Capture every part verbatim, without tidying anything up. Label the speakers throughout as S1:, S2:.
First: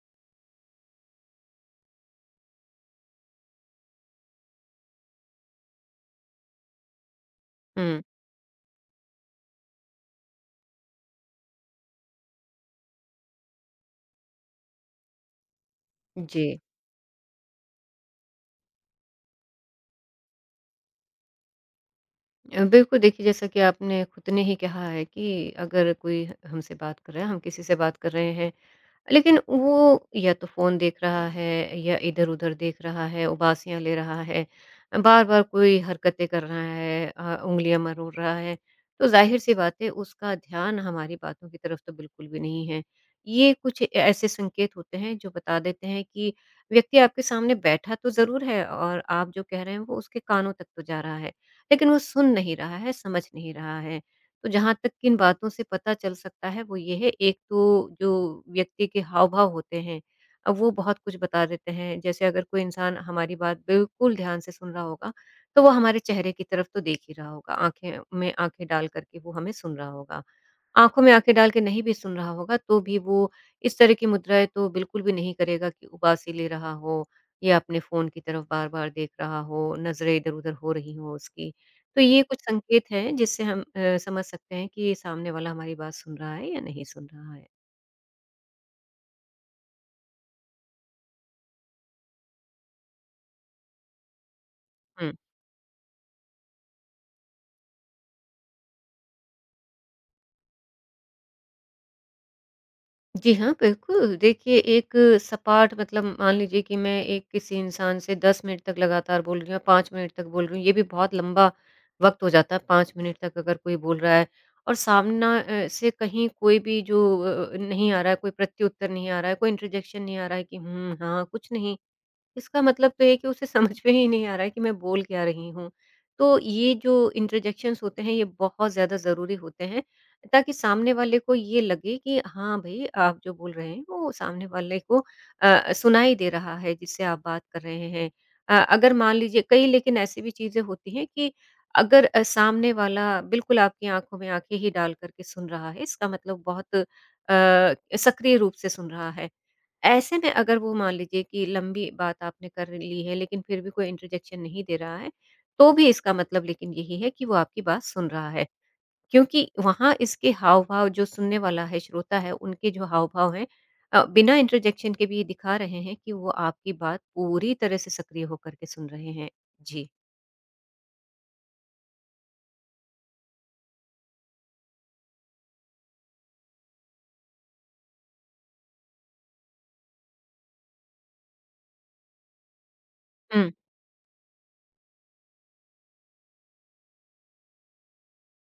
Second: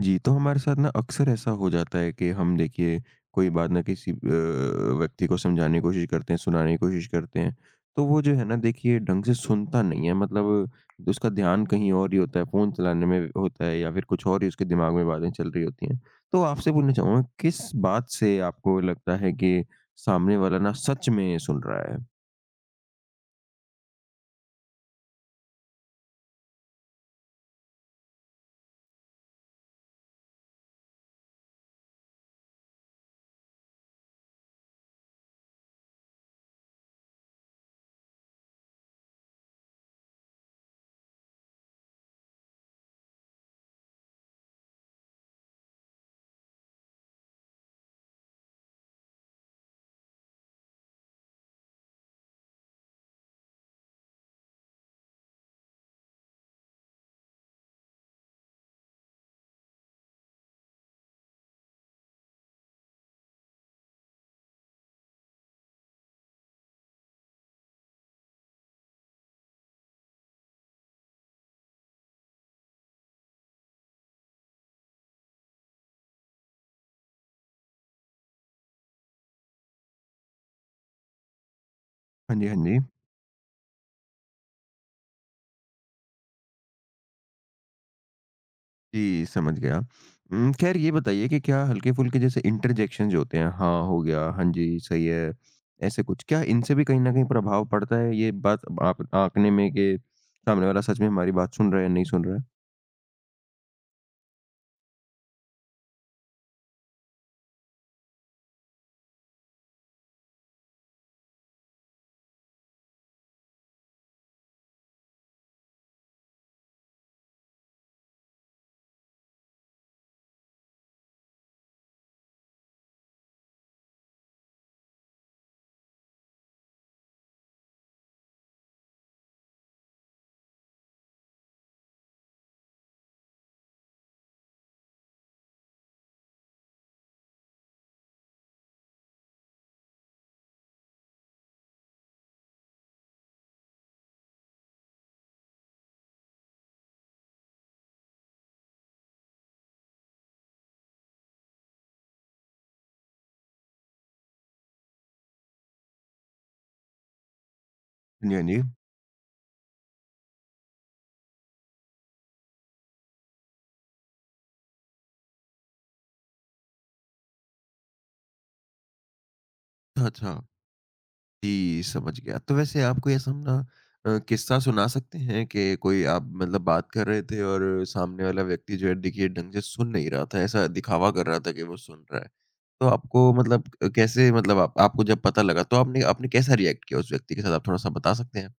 S1: जी, तो हमारे साथ ना अक्सर ऐसा हो जाता है कि हम देखिए कोई बात ना किसी अ, व्यक्ति को समझाने की कोशिश करते हैं, सुनाने की कोशिश करते हैं,
S2: हुँ,
S1: तो वो जो है ना देखिए ढंग से सुनता नहीं है, मतलब उसका ध्यान कहीं और ही होता है, फ़ोन चलाने में होता है या फिर कुछ और ही उसके दिमाग में बातें चल रही होती हैं। तो
S2: जी।
S1: आपसे पूछना चाहूँगा, किस बात से आपको लगता है कि सामने वाला ना सच में सुन रहा है?
S2: अ, बिल्कुल देखिए जैसा कि आपने खुद ने ही कहा है कि अगर कोई हमसे बात कर रहा है, हम किसी से बात कर रहे हैं, लेकिन वो या तो फ़ोन देख रहा है या इधर-उधर देख रहा है, उबासियाँ ले रहा है, बार-बार कोई हरकतें कर रहा है, अ, उँगलियाँ मरोड़ रहा है, तो ज़ाहिर-सी बात है उसका ध्यान हमारी बातों की तरफ तो बिल्कुल भी नहीं है। ये कुछ ऐसे संकेत होते हैं जो बता देते हैं कि व्यक्ति आपके सामने बैठा तो ज़रूर है और आप जो कह रहे हैं वो उसके कानों तक तो जा रहा है, लेकिन वो सुन नहीं रहा है, समझ नहीं रहा है। तो जहाँ तक किन बातों से पता चल सकता है, वो ये है, एक तो जो व्यक्ति के हाव-भाव होते हैं, अब वो बहुत कुछ बता देते हैं। जैसे अगर कोई इंसान हमारी बात बिल्कुल ध्यान से सुन रहा होगा, तो वो हमारे चेहरे की तरफ तो देख ही रहा होगा, आँखें में आँखें डाल कर के वो हमें सुन रहा होगा। आँखों में आँखें डाल के नहीं भी सुन रहा होगा, तो भी वो इस तरह की मुद्राएँ तो बिल्कुल भी नहीं करेगा कि उबासी ले रहा हो या अपने फ़ोन की तरफ बार-बार देख रहा हो, नज़रें इधर-उधर हो रही हों उसकी। तो ये
S1: हाँ
S2: कुछ
S1: जी, हाँ जी।
S2: संकेत हैं जिससे हम अ, समझ सकते हैं कि सामने वाला हमारी बात सुन रहा है या नहीं सुन रहा है।
S1: जी, समझ गया। उम, ख़ैर ये बताइए कि क्या हल्के-फुल्के जैसे इंटरजेक्शन जो होते हैं, हाँ, हो गया, हाँ जी, सही
S2: हुँ।
S1: है, ऐसे कुछ, क्या इनसे भी कहीं न कहीं प्रभाव पड़ता है ये बात आप आँकने में, कि सामने वाला सच में हमारी बात सुन रहा है, नहीं सुन रहा है?
S2: जी हाँ, बिल्कुल। देखिए, एक सपाट मतलब मान लीजिए कि मैं एक किसी इंसान से 10 मिनट तक लगातार बोल रही हूँ, 5 मिनट तक बोल रही हूँ, ये भी बहुत लंबा वक़्त हो जाता है, 5 मिनट तक अगर कोई बोल रहा है और सामना अ, से कहीं कोई भी जो अ अ, नहीं आ रहा है, कोई प्रत्युत्तर नहीं आ रहा है, कोई इंटरजेक्शन नहीं आ रहा है कि हुँ, हाँ, कुछ नहीं। इसका मतलब तो ये है कि उसे समझ में ही नहीं आ रहा है कि मैं बोल क्या रही हूँ। तो ये जो इंटरजेक्शंस होते हैं, ये बहुत ज़्यादा ज़रूरी होते हैं, ताकि सामने वाले को ये लगे कि हाँ भई, आप जो बोल रहे हैं, वो सामने वाले को अ, सुनाई दे रहा है, जिससे आप बात कर रहे हैं। अ, अगर मान लीजिए, कई लेकिन ऐसी भी चीज़ें होती हैं कि अगर अ, सामने वाला बिल्कुल आपकी आँखों में आँखें ही डाल कर के सुन रहा है, इसका मतलब बहुत अ, सक्रिय रूप से सुन रहा है। ऐसे में अगर वो मान लीजिए कि लंबी बात आपने कर ली है, लेकिन फिर भी कोई इंटरजेक्शन नहीं दे रहा है, तो भी इसका मतलब लेकिन यही है कि वो आपकी बात सुन रहा
S1: हाँ जी, हाँ
S2: है।
S1: जी।
S2: क्योंकि वहाँ इसके हाव-भाव, जो सुनने वाला है, श्रोता है, उनके जो हाव-भाव हैं, अ, बिना इंटरजेक्शन के भी ये दिखा रहे हैं कि वो आपकी बात पूरी तरह से सक्रिय होकर के सुन रहे हैं। जी।
S1: अच्छा। अच्छा जी, समझ गया। तो वैसे आप कोई ऐसा अपना अ, किस्सा सुना सकते हैं कि कोई आप मतलब बात कर रहे थे और सामने वाला व्यक्ति जो है देखिए ढंग से सुन नहीं रहा था, ऐसा दिखावा कर रहा था कि वो सुन रहा है। तो आपको मतलब अ, कैसे मतलब आप आपको जब पता लगा तो आपने आपने कैसा रिएक्ट किया उस व्यक्ति के साथ, आप थोड़ा-सा बता सकते हैं?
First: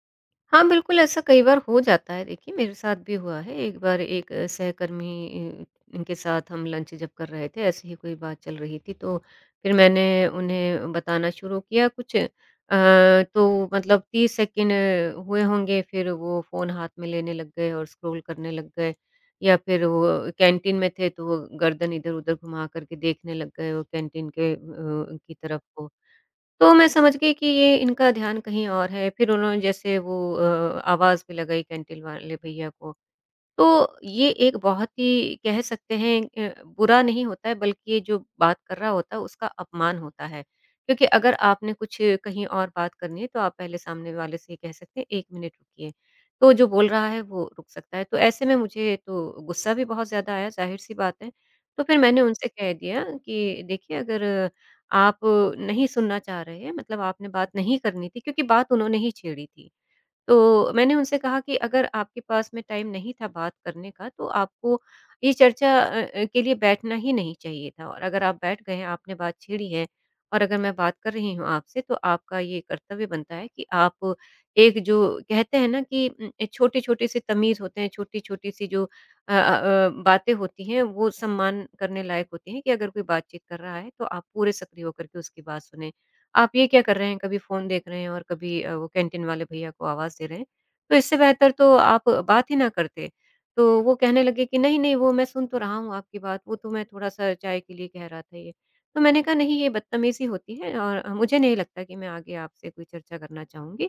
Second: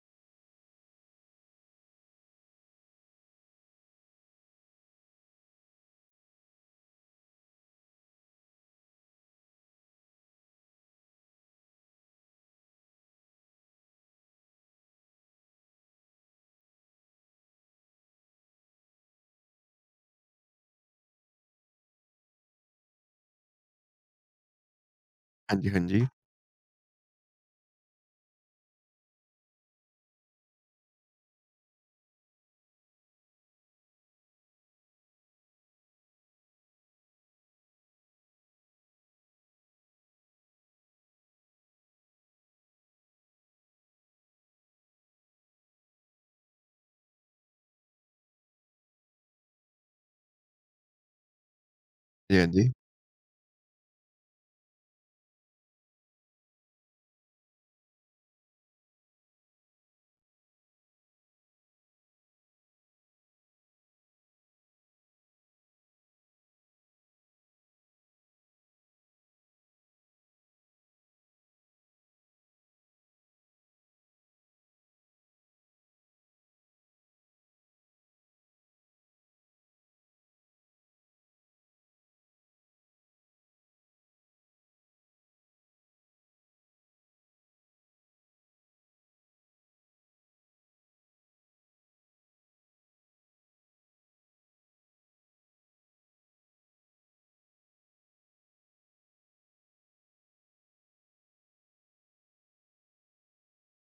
S2: हाँ, बिल्कुल ऐसा कई बार हो जाता है, देखिए मेरे साथ भी हुआ है। एक बार एक अ, सहकर्मी अ, के साथ हम लंच जब कर रहे थे, ऐसे ही कोई बात चल रही थी, तो फिर मैंने उन्हें बताना शुरू किया कुछ। अ, तो मतलब 30 सेकंड अ, हुए होंगे, फिर वो फ़ोन हाथ में लेने लग गए और स्क्रॉल करने लग गए, या फिर वो कैंटीन में थे तो वो गर्दन इधर-उधर घुमा कर के देखने लग गए, वो कैंटीन के अ, की
S1: हाँ
S2: तरफ
S1: जी, हाँ
S2: को।
S1: जी।
S2: तो मैं समझ गई कि ये इनका ध्यान कहीं और है, फिर उन्होंने जैसे वो अ, आवाज़ भी लगाई कैंटीन वाले भैया को। तो ये एक बहुत ही, कह सकते हैं, अ, बुरा नहीं होता है, बल्कि ये जो बात कर रहा होता है उसका अपमान होता है। क्योंकि अगर आपने कुछ कहीं और बात करनी है, तो आप पहले सामने वाले से ये कह सकते हैं, 1 मिनट रुकिए, तो जो बोल रहा है वो रुक सकता है। तो ऐसे में मुझे तो गुस्सा भी बहुत ज़्यादा आया, ज़ाहिर-सी बात है। तो फिर मैंने
S1: जी, हाँ
S2: उनसे
S1: जी।
S2: कह दिया कि देखिए, अगर आप नहीं सुनना चाह रहे हैं, मतलब आपने बात नहीं करनी थी, क्योंकि बात उन्होंने ही छेड़ी थी। तो मैंने उनसे कहा कि अगर आपके पास में टाइम नहीं था बात करने का, तो आपको ये चर्चा अ अ, के लिए बैठना ही नहीं चाहिए था, और अगर आप बैठ गए हैं, आपने बात छेड़ी है और अगर मैं बात कर रही हूँ आपसे, तो आपका ये कर्तव्य बनता है कि आप, एक जो कहते हैं ना कि उम, ए छोटे-छोटे से तमीज़ होते हैं, छोटी-छोटी सी जो अ अ अ, बातें होती हैं, वो सम्मान करने लायक होती हैं कि अगर कोई बातचीत कर रहा है, तो आप पूरे सक्रिय होकर के उसकी बात सुनें। आप ये क्या कर रहे हैं, कभी फ़ोन देख रहे हैं और कभी अ, वो कैंटीन वाले भैया को आवाज़ दे रहे हैं। तो इससे बेहतर तो आप बात ही ना करते। तो वो कहने लगे कि नहीं, नहीं, वो मैं सुन तो रहा हूँ आपकी बात, वो तो मैं थोड़ा-सा चाय के लिए कह रहा था ये। तो मैंने कहा नहीं, ये बदतमीज़ी होती है और अ, मुझे नहीं लगता कि मैं आगे आपसे कोई चर्चा करना चाहूँगी।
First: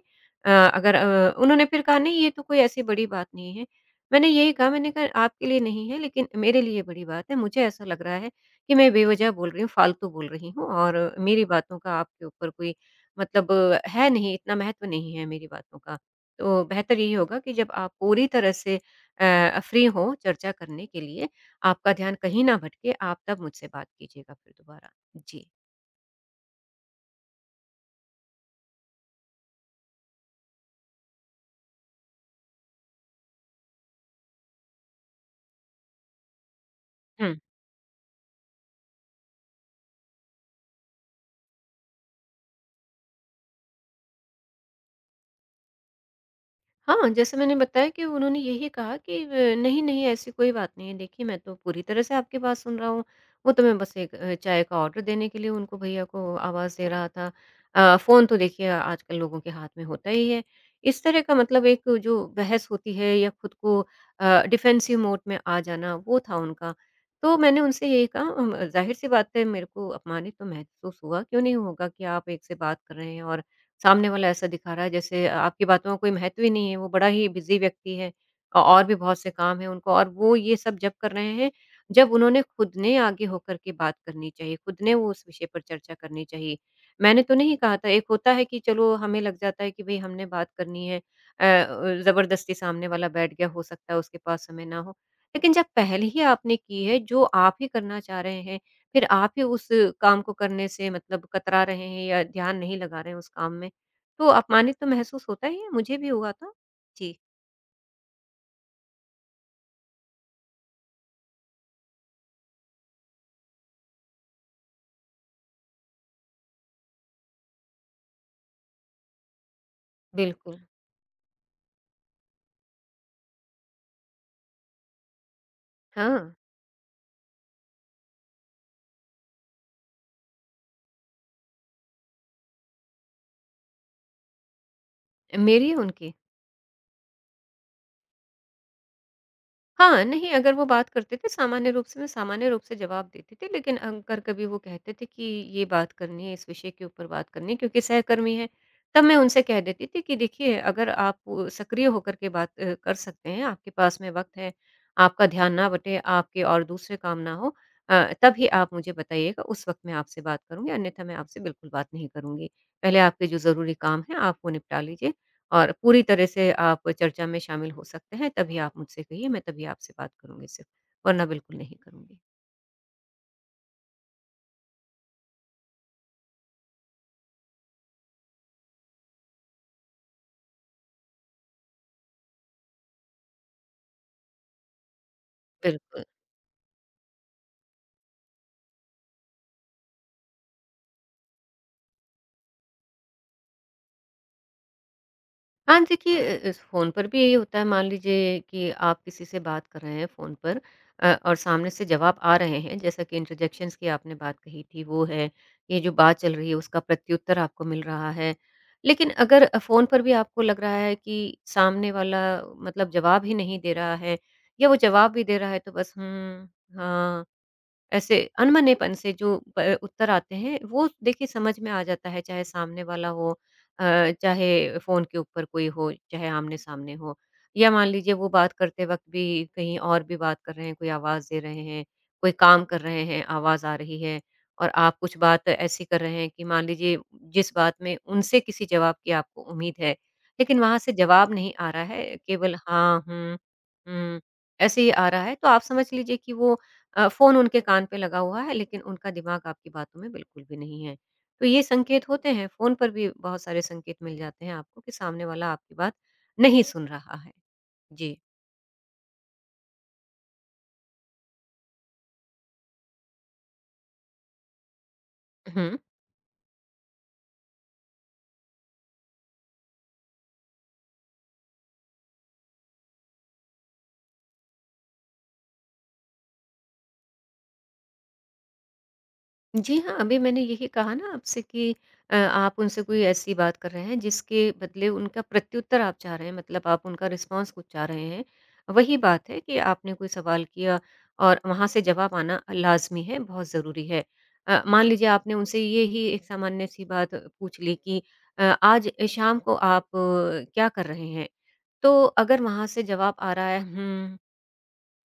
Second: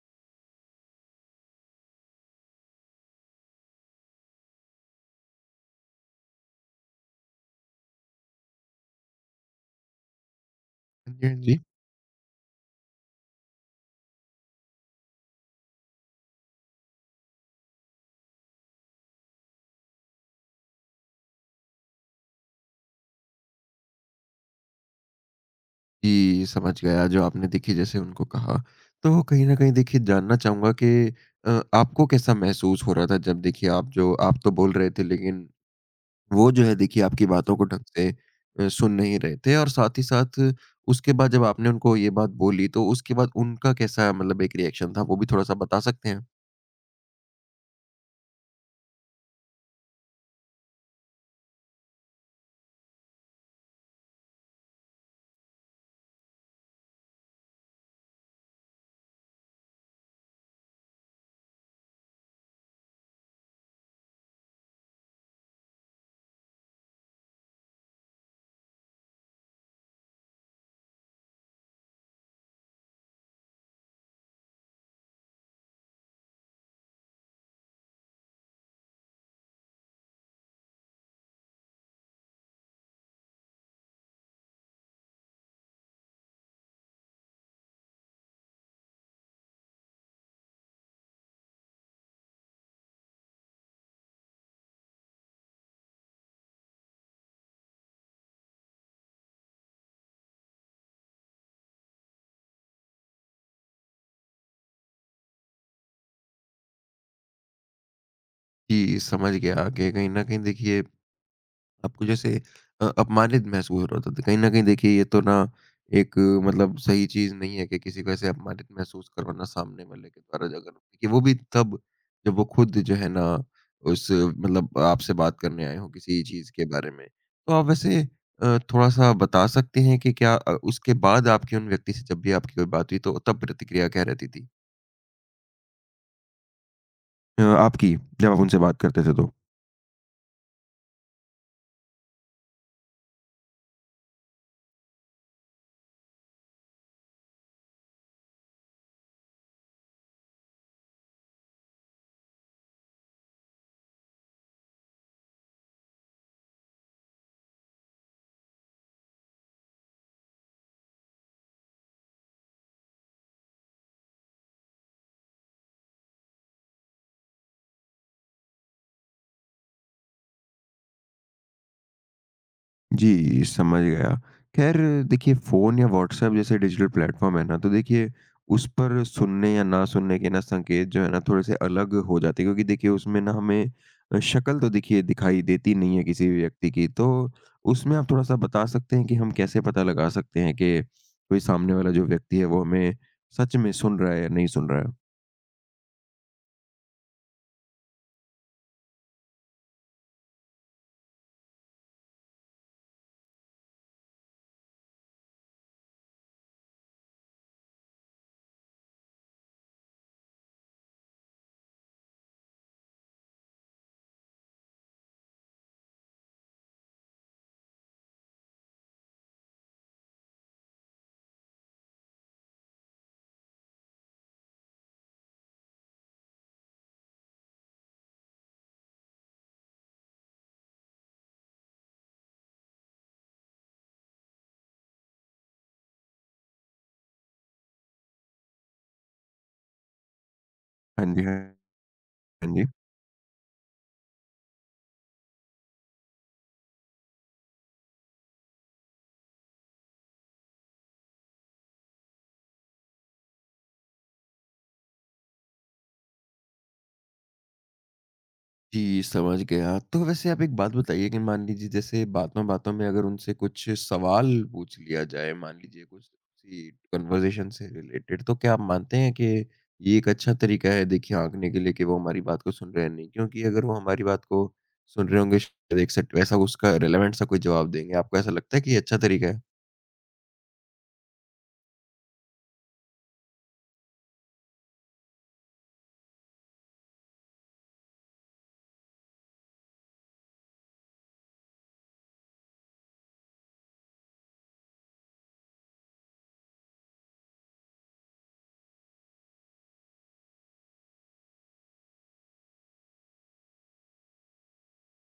S2: अ, अगर अ, उन्होंने फिर कहा नहीं, ये तो कोई ऐसी बड़ी बात नहीं है। मैंने यही कहा, मैंने कहा आपके लिए नहीं है, लेकिन मेरे लिए बड़ी बात है, मुझे ऐसा लग रहा है कि मैं बेवजह बोल रही हूँ, फालतू बोल रही हूँ
S1: हाँ
S2: और
S1: जी, हाँ
S2: मेरी
S1: जी।
S2: बातों का आपके ऊपर कोई मतलब है नहीं, इतना महत्व नहीं है मेरी बातों का। तो बेहतर यही होगा कि जब आप पूरी तरह से अ, फ्री हों चर्चा करने के लिए, आपका ध्यान कहीं ना भटके, आप तब मुझसे बात कीजिएगा फिर दोबारा। जी।
S1: जी, समझ गया जो आपने देखिए जैसे उनको कहा। तो कहीं न कहीं देखिए जानना चाहूँगा कि अ, आपको कैसा महसूस हो रहा था जब देखिए आप जो आप तो बोल रहे थे, लेकिन वो जो है देखिए आपकी
S2: हुँ।
S1: बातों को ढंग से अ, सुन नहीं रहे थे, और साथ ही साथ उसके बाद जब आपने उनको ये बात बोली तो उसके बाद उनका कैसा मतलब एक रिएक्शन था, वो भी थोड़ा-सा बता सकते हैं?
S2: हाँ, जैसे मैंने बताया कि उन्होंने यही कहा कि "अ, नहीं, नहीं ऐसी कोई बात नहीं है, देखिए मैं तो पूरी तरह से आपकी बात सुन रहा हूँ।" वो तो मैं बस एक अ, चाय का ऑर्डर देने के लिए उनको भैया को आवाज़ दे रहा था। अ, फ़ोन तो देखिए आजकल लोगों के हाथ में होता ही है। इस तरह का मतलब एक जो बहस होती है, या खुद को अ, डिफेंसिव मोड में आ जाना, वो था उनका। तो मैंने उनसे यही कहा, अम, ज़ाहिर-सी बात है, मेरे को अपमानित तो महसूस हुआ, क्यों नहीं होगा कि आप एक से बात कर रहे हैं और सामने वाला ऐसा दिखा रहा है जैसे आपकी बातों का कोई महत्व ही नहीं है, वो बड़ा ही बिज़ी व्यक्ति है, अ, और भी बहुत से काम हैं उनको और वो ये सब जब कर रहे हैं, जब उन्होंने खुद ने आगे होकर के बात करनी चाहिए, खुद ने वो उस विषय पर चर्चा करनी चाहिए। मैंने तो नहीं कहा था, एक होता है कि चलो हमें लग जाता है कि भई हमने बात करनी है, अ अ, ज़बरदस्ती सामने वाला बैठ गया, हो सकता है उसके पास समय ना हो। लेकिन जब पहल ही आपने की है, जो आप ही करना चाह रहे हैं, फिर आप ही उस काम को करने से मतलब कतरा रहे हैं या ध्यान नहीं लगा रहे हैं उस काम में, तो अपमानित तो महसूस होता ही है, मुझे भी हुआ था। जी।
S1: कि समझ गया कि कहीं न कहीं देखिए आपको जैसे अ, अपमानित महसूस हो रहा था, तो कहीं न कहीं देखिए ये तो ना एक अ, मतलब सही चीज़ नहीं है कि किसी को ऐसे अपमानित महसूस करवाना सामने वाले के द्वारा,
S2: बिल्कुल।
S1: अगर कि वो भी तब जब वो खुद जो है ना उस अ, मतलब आपसे बात करने आए हों किसी
S2: हाँ,
S1: चीज़ के बारे में। तो आप वैसे अ, थोड़ा-सा बता सकते हैं कि क्या अ, उसके बाद आपकी उन व्यक्ति से जब भी आपकी कोई बात हुई तो तब प्रतिक्रिया क्या रहती थी?
S2: मेरी उनकी?
S1: अ, आपकी, जब आप उनसे बात करते थे तो?
S2: हाँ, नहीं, अगर वो बात करते थे सामान्य रूप से, मैं सामान्य रूप से जवाब देती थी, लेकिन अगर कभी वो कहते थे कि ये बात करनी है, इस विषय के ऊपर बात करनी है क्योंकि सहकर्मी हैं, तब मैं उनसे कह देती थी कि देखिए, अगर आप अ, सक्रिय होकर के बात अ, कर सकते हैं, आपके पास में वक़्त है, आपका ध्यान ना बटे, आपके और दूसरे काम ना हो, अ, तभी आप मुझे बताइएगा, उस वक़्त मैं आपसे बात करूँगी, अन्यथा मैं आपसे बिल्कुल बात नहीं करूँगी। पहले आपके जो ज़रूरी काम हैं, आप वो निपटा लीजिए। और पूरी तरह से आप चर्चा में शामिल हो सकते हैं, तभी आप मुझसे कहिए, मैं तभी आपसे बात करूँगी सिर्फ़, वरना बिल्कुल नहीं करूँगी।
S1: जी, समझ गया। ख़ैर देखिए फ़ोन या व्हाट्सऐप जैसे डिजिटल प्लेटफ़ॉर्म है ना, तो देखिए उस पर सुनने या ना सुनने के ना संकेत जो है ना थोड़े-से अलग हो जाते हैं, क्योंकि देखिए उसमें ना हमें अ, शक्ल तो देखिए दिखाई देती नहीं है
S2: बिल्कुल।
S1: किसी भी व्यक्ति की। तो उसमें आप थोड़ा-सा बता सकते हैं कि हम कैसे पता लगा सकते हैं कि कोई सामने वाला जो व्यक्ति है वो हमें सच में सुन रहा है या नहीं सुन रहा है?
S2: हाँ, देखिए अ अ, फ़ोन पर भी यही होता है, मान लीजिए कि आप किसी से बात कर रहे हैं फ़ोन पर, अ, और सामने से जवाब आ रहे हैं, जैसा कि इंटरजेक्शंस की आपने बात कही थी, वो है, ये जो बात चल रही है, उसका प्रत्युत्तर आपको मिल रहा है। लेकिन अगर अ, फ़ोन पर भी आपको लग रहा है कि सामने वाला मतलब जवाब ही नहीं दे रहा है, या वो जवाब भी दे रहा है, तो बस हुँ, हाँ, ऐसे अनबनेपन से जो प उत्तर आते हैं, वो देखिए समझ में आ जाता है, चाहे सामने वाला हो, अ, चाहे फ़ोन के ऊपर कोई हो, चाहे आमने-सामने हो। या मान लीजिए वो बात करते वक़्त भी कहीं और भी बात कर रहे हैं, कोई आवाज़ दे रहे हैं, कोई काम कर रहे हैं, आवाज़ आ रही है और आप कुछ बात ऐसी कर रहे हैं कि मान लीजिए जिस बात में उनसे किसी जवाब की आपको उम्मीद है, लेकिन वहाँ से
S1: हाँ जी,
S2: जवाब
S1: हाँ,
S2: नहीं आ रहा है,
S1: हाँ
S2: केवल
S1: जी।
S2: हाँ, हुँ, हुँ, ऐसे ही आ रहा है, तो आप समझ लीजिए कि वो अ, फ़ोन उनके कान पे लगा हुआ है लेकिन उनका दिमाग आपकी बातों में बिल्कुल भी नहीं है। तो ये संकेत होते हैं, फ़ोन पर भी बहुत सारे संकेत मिल जाते हैं आपको कि सामने वाला आपकी बात नहीं सुन रहा है। जी।
S1: जी, समझ गया। तो वैसे आप एक बात बताइए कि मान लीजिए जैसे बातों-बातों में अगर उनसे कुछ सवाल पूछ लिया जाए, मान
S2: हुँ।
S1: लीजिए कुछ किसी कन्वर्सेशन से रिलेटेड, तो क्या आप मानते हैं कि ये एक अच्छा तरीका है देखिए आँकने के लिए कि वो हमारी बात को सुन रहे हैं, नहीं? क्योंकि अगर वो हमारी बात को सुन रहे होंगे, शायद एक सेट वैसा उसका रिलेवेंट सा कोई जवाब देंगे। आपको ऐसा लगता है कि ये अच्छा तरीका है?
S2: जी हाँ, अभी मैंने यही कहा ना आपसे कि अ, आप उनसे कोई ऐसी बात कर रहे हैं जिसके बदले उनका प्रत्युत्तर आप चाह रहे हैं मतलब आप उनका रिस्पॉन्स कुछ चाह रहे हैं। वही बात है कि आपने कोई सवाल किया और वहाँ से जवाब आना लाज़मी है, बहुत ज़रूरी है। अ, मान लीजिए आपने उनसे ये ही एक सामान्य-सी बात पूछ ली कि अ, आज शाम को आप अ, क्या कर रहे हैं? तो अगर वहाँ से जवाब आ रहा है हुँ,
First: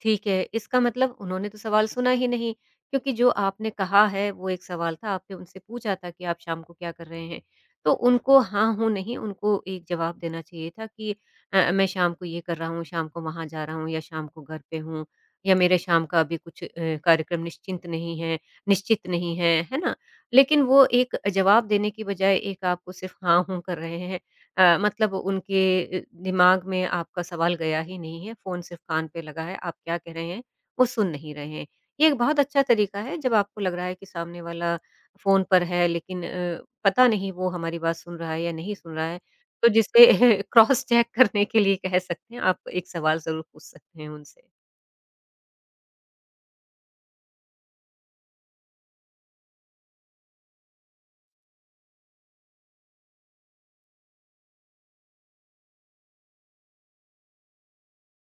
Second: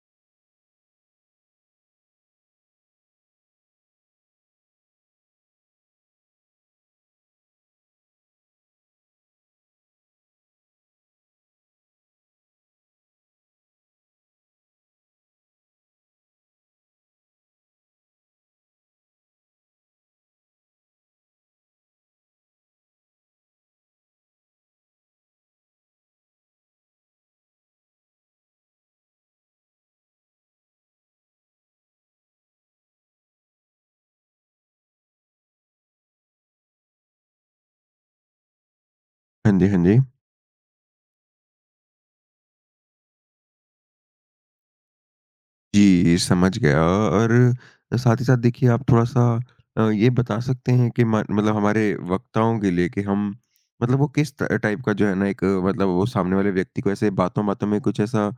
S2: ठीक है, इसका मतलब उन्होंने तो सवाल सुना ही नहीं क्योंकि जो आपने कहा है वो एक सवाल था, आपने उनसे पूछा था कि आप शाम को क्या कर रहे हैं? तो उनको हाँ, हूँ, नहीं उनको एक जवाब देना चाहिए था कि अ, मैं शाम को ये कर रहा हूँ, शाम को वहाँ जा रहा हूँ या शाम को घर पे हूँ या मेरे शाम का अभी कुछ अ, कार्यक्रम निश्चिंत नहीं है निश्चित नहीं है, है ना? लेकिन वो एक जवाब देने की बजाय एक आपको सिर्फ़ हाँ, हूँ कर रहे हैं। अ, मतलब उनके अ, दिमाग में आपका सवाल गया ही नहीं है, फ़ोन सिर्फ़ कान पे लगा है, आप क्या कह रहे हैं, वो सुन नहीं रहे हैं। ये एक बहुत अच्छा तरीका है जब आपको लग रहा है कि सामने वाला फ़ोन पर है लेकिन अ, पता नहीं वो हमारी बात सुन रहा है या नहीं सुन रहा है,
S1: हाँ
S2: तो
S1: जी, हाँ जी।
S2: जिसे क्रॉस चेक करने के लिए कह सकते हैं, आप एक सवाल ज़रूर पूछ सकते हैं उनसे।
S1: जी, समझ गया। और साथ ही साथ देखिए आप थोड़ा-सा अ, ये बता सकते हैं कि मा मतलब हमारे वक्ताओं के लिए, कि हम मतलब वो किस त टाइप का जो है ना एक अ, मतलब वो सामने वाले व्यक्ति को ऐसे बातों-बातों में कुछ ऐसा अ,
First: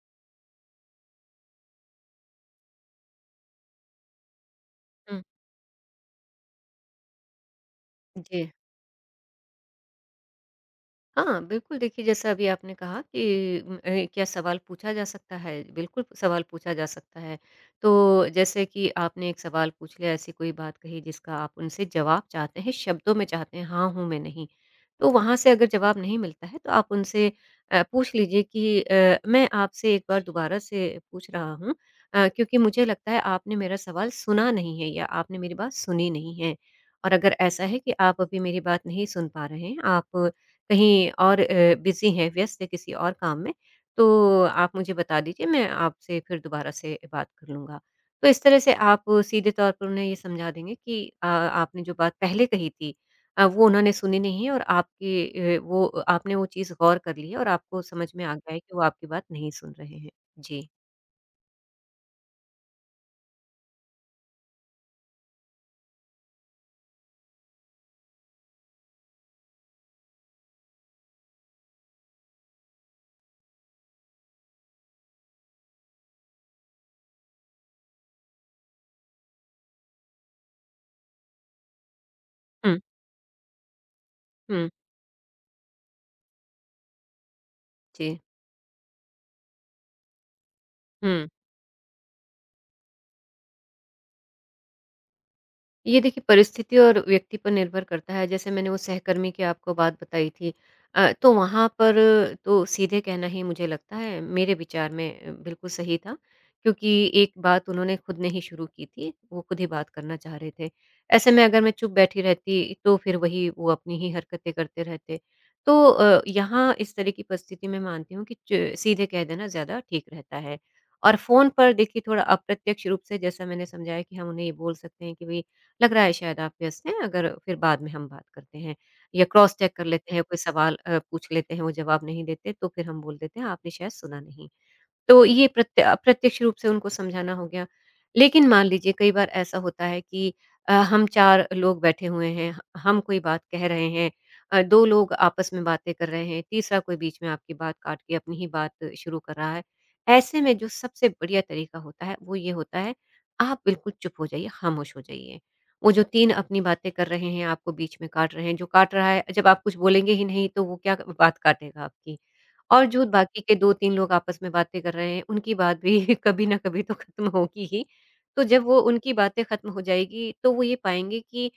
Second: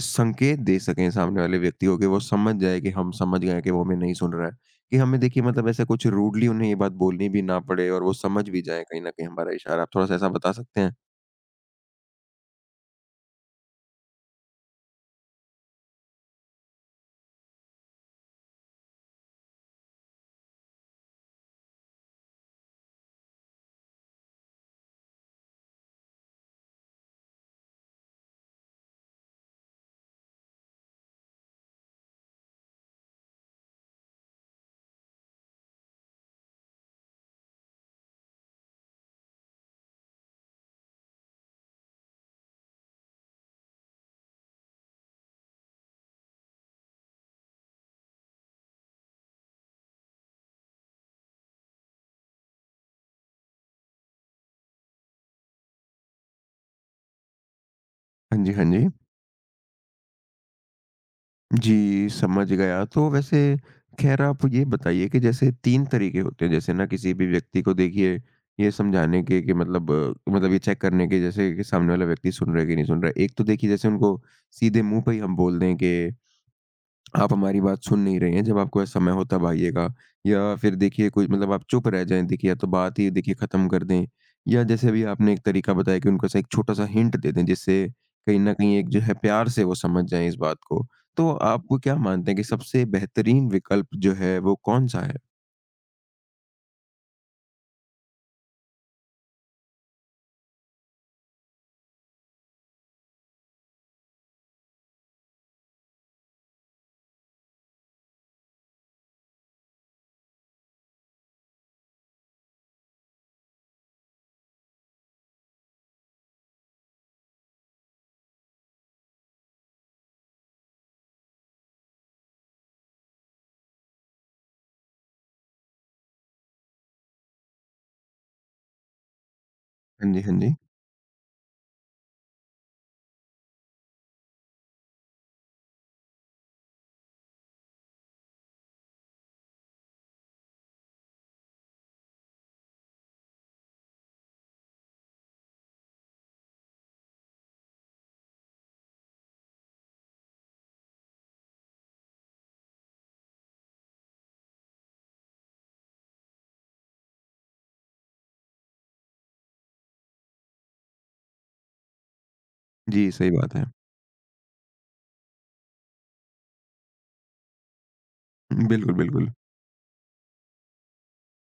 S1: संकेत दे सकें सामने वाले व्यक्ति को, कि वो समझ जाए कि हम समझ गए हैं कि वो हमें नहीं सुन रहा है। कि हमें
S2: हुँ,
S1: देखिए मतलब ऐसा कुछ रूडली उन्हें ये बात बोलनी भी ना पड़े और वो
S2: जी।
S1: समझ भी जाएँ कहीं न कहीं हमारा इशारा। आप थोड़ा-सा ऐसा बता सकते हैं?
S2: हाँ, बिल्कुल देखिए जैसा अभी आपने कहा कि उम, अ, क्या सवाल पूछा जा सकता है? बिल्कुल सवाल पूछा जा सकता है। तो जैसे कि आपने एक सवाल पूछ लिया, ऐसी कोई बात कही जिसका आप उनसे जवाब चाहते हैं, शब्दों में चाहते हैं, हाँ हूँ मैं, नहीं। तो वहाँ से अगर जवाब नहीं मिलता है तो आप उनसे अ, पूछ लीजिए कि अ, मैं आपसे एक बार दोबारा से पूछ रहा हूँ अ, क्योंकि मुझे लगता है आपने मेरा सवाल सुना नहीं है या आपने मेरी बात सुनी नहीं है और अगर ऐसा है कि आप अभी मेरी बात नहीं सुन पा रहे हैं, आप कहीं और बिजी हैं, व्यस्त है किसी और काम में, तो आप मुझे बता दीजिए, मैं आपसे फिर दोबारा से बात कर लूँगा। तो इस तरह से आप सीधे तौर पर उन्हें ये समझा देंगे कि अ, आपने जो बात पहले कही थी अ, वो उन्होंने सुनी नहीं है और आपकी अ, वो आपने वो चीज़ गौर कर ली है और आपको समझ में आ
S1: हाँ
S2: गया
S1: जी,
S2: है
S1: हाँ
S2: कि वो
S1: जी।
S2: आपकी बात नहीं सुन रहे हैं। जी।
S1: जी, समझ गया। तो वैसे ख़ैर आप ये बताइए कि जैसे तीन तरीके होते हैं, जैसे ना किसी भी व्यक्ति को देखिए ये समझाने के कि मतलब अ, मतलब ये चेक करने के, जैसे कि सामने वाला व्यक्ति सुन रहा है कि नहीं सुन रहा है। एक तो देखिए जैसे उनको सीधे मुँह पे ही हम बोल दें कि आप हमारी बात सुन नहीं रहे हैं, जब आपको ऐसा समय हो तब आइएगा। या फिर देखिए कोई मतलब आप चुप रह जाएँ, देखिए या तो
S2: हुँ,
S1: बात ही देखिए ख़त्म कर दें। या
S2: हुँ।
S1: जैसे अभी आपने एक तरीका बताया कि उनको ऐसा एक छोटा-सा हिंट दे दें, जिससे
S2: जी,
S1: कहीं न कहीं एक जो है प्यार से वो समझ जाएँ इस बात को।
S2: हुँ।
S1: तो आप वो क्या मानते हैं कि सबसे बेहतरीन विकल्प जो है वो कौन-सा है?
S2: ये देखिए परिस्थिति और व्यक्ति पर निर्भर करता है। जैसे मैंने वो सहकर्मी की आपको बात बताई थी, अ, तो वहाँ पर तो सीधे कहना ही मुझे लगता है मेरे विचार में अ, बिल्कुल सही था क्योंकि एक बात उन्होंने खुद ने ही शुरू की थी, वो खुद ही बात करना चाह रहे थे। ऐसे में अगर मैं चुप बैठी रहती तो फिर वही वो अपनी ही हरकतें करते रहते। तो अ, यहाँ इस तरह की परिस्थिति मैं मानती हूँ कि च सीधे कह देना ज़्यादा ठीक रहता है। और फ़ोन पर देखिए थोड़ा अप्रत्यक्ष रूप से जैसा मैंने समझाया कि हम उन्हें ये बोल सकते हैं कि भई लग रहा है शायद आप व्यस्त हैं, अगर फिर बाद में हम बात करते हैं या क्रॉस चेक कर
S1: हाँ
S2: लेते
S1: जी,
S2: हैं, कोई
S1: हाँ जी।
S2: सवाल अ, पूछ लेते हैं, वो जवाब नहीं देते तो फिर हम बोल देते हैं आपने शायद सुना नहीं। तो ये प्रत्य अप्रत्यक्ष रूप से उनको समझाना हो गया। लेकिन मान लीजिए कई बार ऐसा होता है कि अ, हम चार लोग बैठे हुए हैं, ह- हम कोई बात कह रहे हैं, अ, दो लोग आपस में बातें कर रहे हैं, तीसरा कोई बीच में आपकी बात काट के अपनी ही बात शुरू कर रहा है। ऐसे में जो सबसे बढ़िया तरीका होता है, वो ये होता है आप बिल्कुल चुप हो जाइए, खामोश हो जाइए। वो जो तीन अपनी बातें कर रहे हैं, आपको बीच में काट रहे हैं, जो काट रहा है जब आप कुछ बोलेंगे ही नहीं तो वो क्या बात काटेगा आपकी? और जो
S1: जी, सही
S2: बाकी
S1: बात
S2: के
S1: है।
S2: दो तीन लोग आपस में बातें कर रहे हैं, उनकी बात भी कभी न कभी तो खत्म होगी ही। तो जब वो
S1: बिल्कुल,
S2: उनकी
S1: बिल्कुल।
S2: बातें खत्म हो जाएगी, तो वो ये पाएँगे कि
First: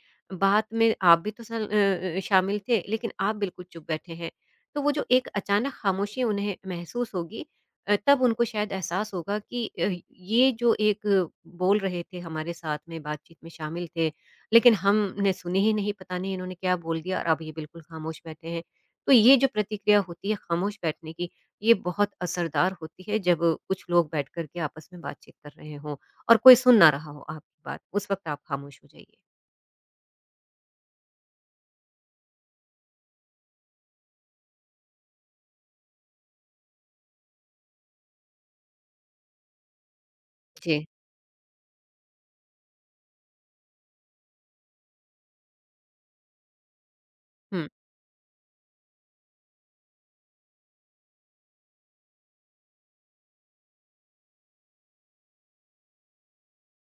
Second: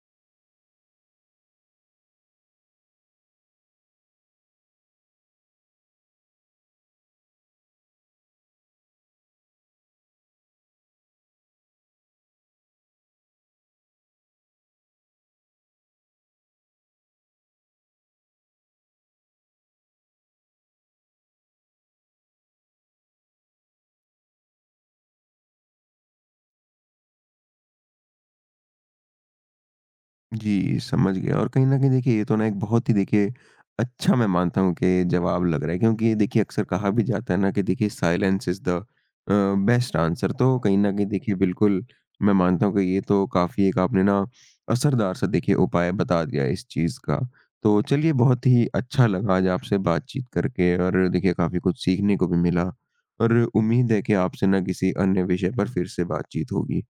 S2: बात में आप भी तो सल अ अ, शामिल थे, लेकिन आप बिल्कुल चुप बैठे हैं। तो वो जो एक अचानक खामोशी उन्हें महसूस होगी, अ, तब उनको शायद एहसास होगा कि अ, ये जो एक अ, बोल रहे थे हमारे साथ में, बातचीत में शामिल थे, लेकिन हमने सुनी ही नहीं, पता नहीं इन्होंने क्या बोल दिया और अब ये बिल्कुल खामोश बैठे हैं। तो ये जो प्रतिक्रिया होती है खामोश बैठने की, ये बहुत असरदार होती है जब कुछ लोग बैठ कर के आपस में बातचीत कर रहे हों और कोई सुन ना रहा हो आपकी बात, उस वक़्त आप खामोश हो जाइए।
S1: जी, समझ गया। और कहीं न कहीं देखिए ये तो ना एक बहुत ही देखिए अच्छा मैं मानता हूँ कि जवाब लग रहा है, क्योंकि ये देखिए अक्सर कहा भी जाता है ना कि देखिए silence is the uh, best answer. तो कहीं
S2: जी,
S1: न कहीं देखिए बिल्कुल मैं मानता हूँ कि ये तो काफ़ी एक आपने ना असरदार सा देखिए उपाय बता दिया इस चीज़ का।
S2: हुँ,
S1: तो चलिए बहुत ही अच्छा लगा आज आपसे बातचीत करके, और देखिए काफ़ी कुछ सीखने को भी मिला, और उम्मीद है कि आपसे ना किसी अन्य विषय पर फिर से बातचीत होगी।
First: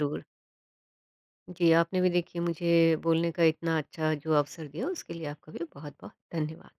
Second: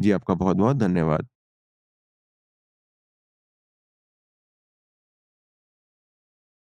S1: जी, आपका बहुत-बहुत धन्यवाद।
S2: जी, आपने भी देखिए मुझे बोलने का इतना अच्छा जो अवसर दिया उसके लिए आपका भी बहुत-बहुत धन्यवाद।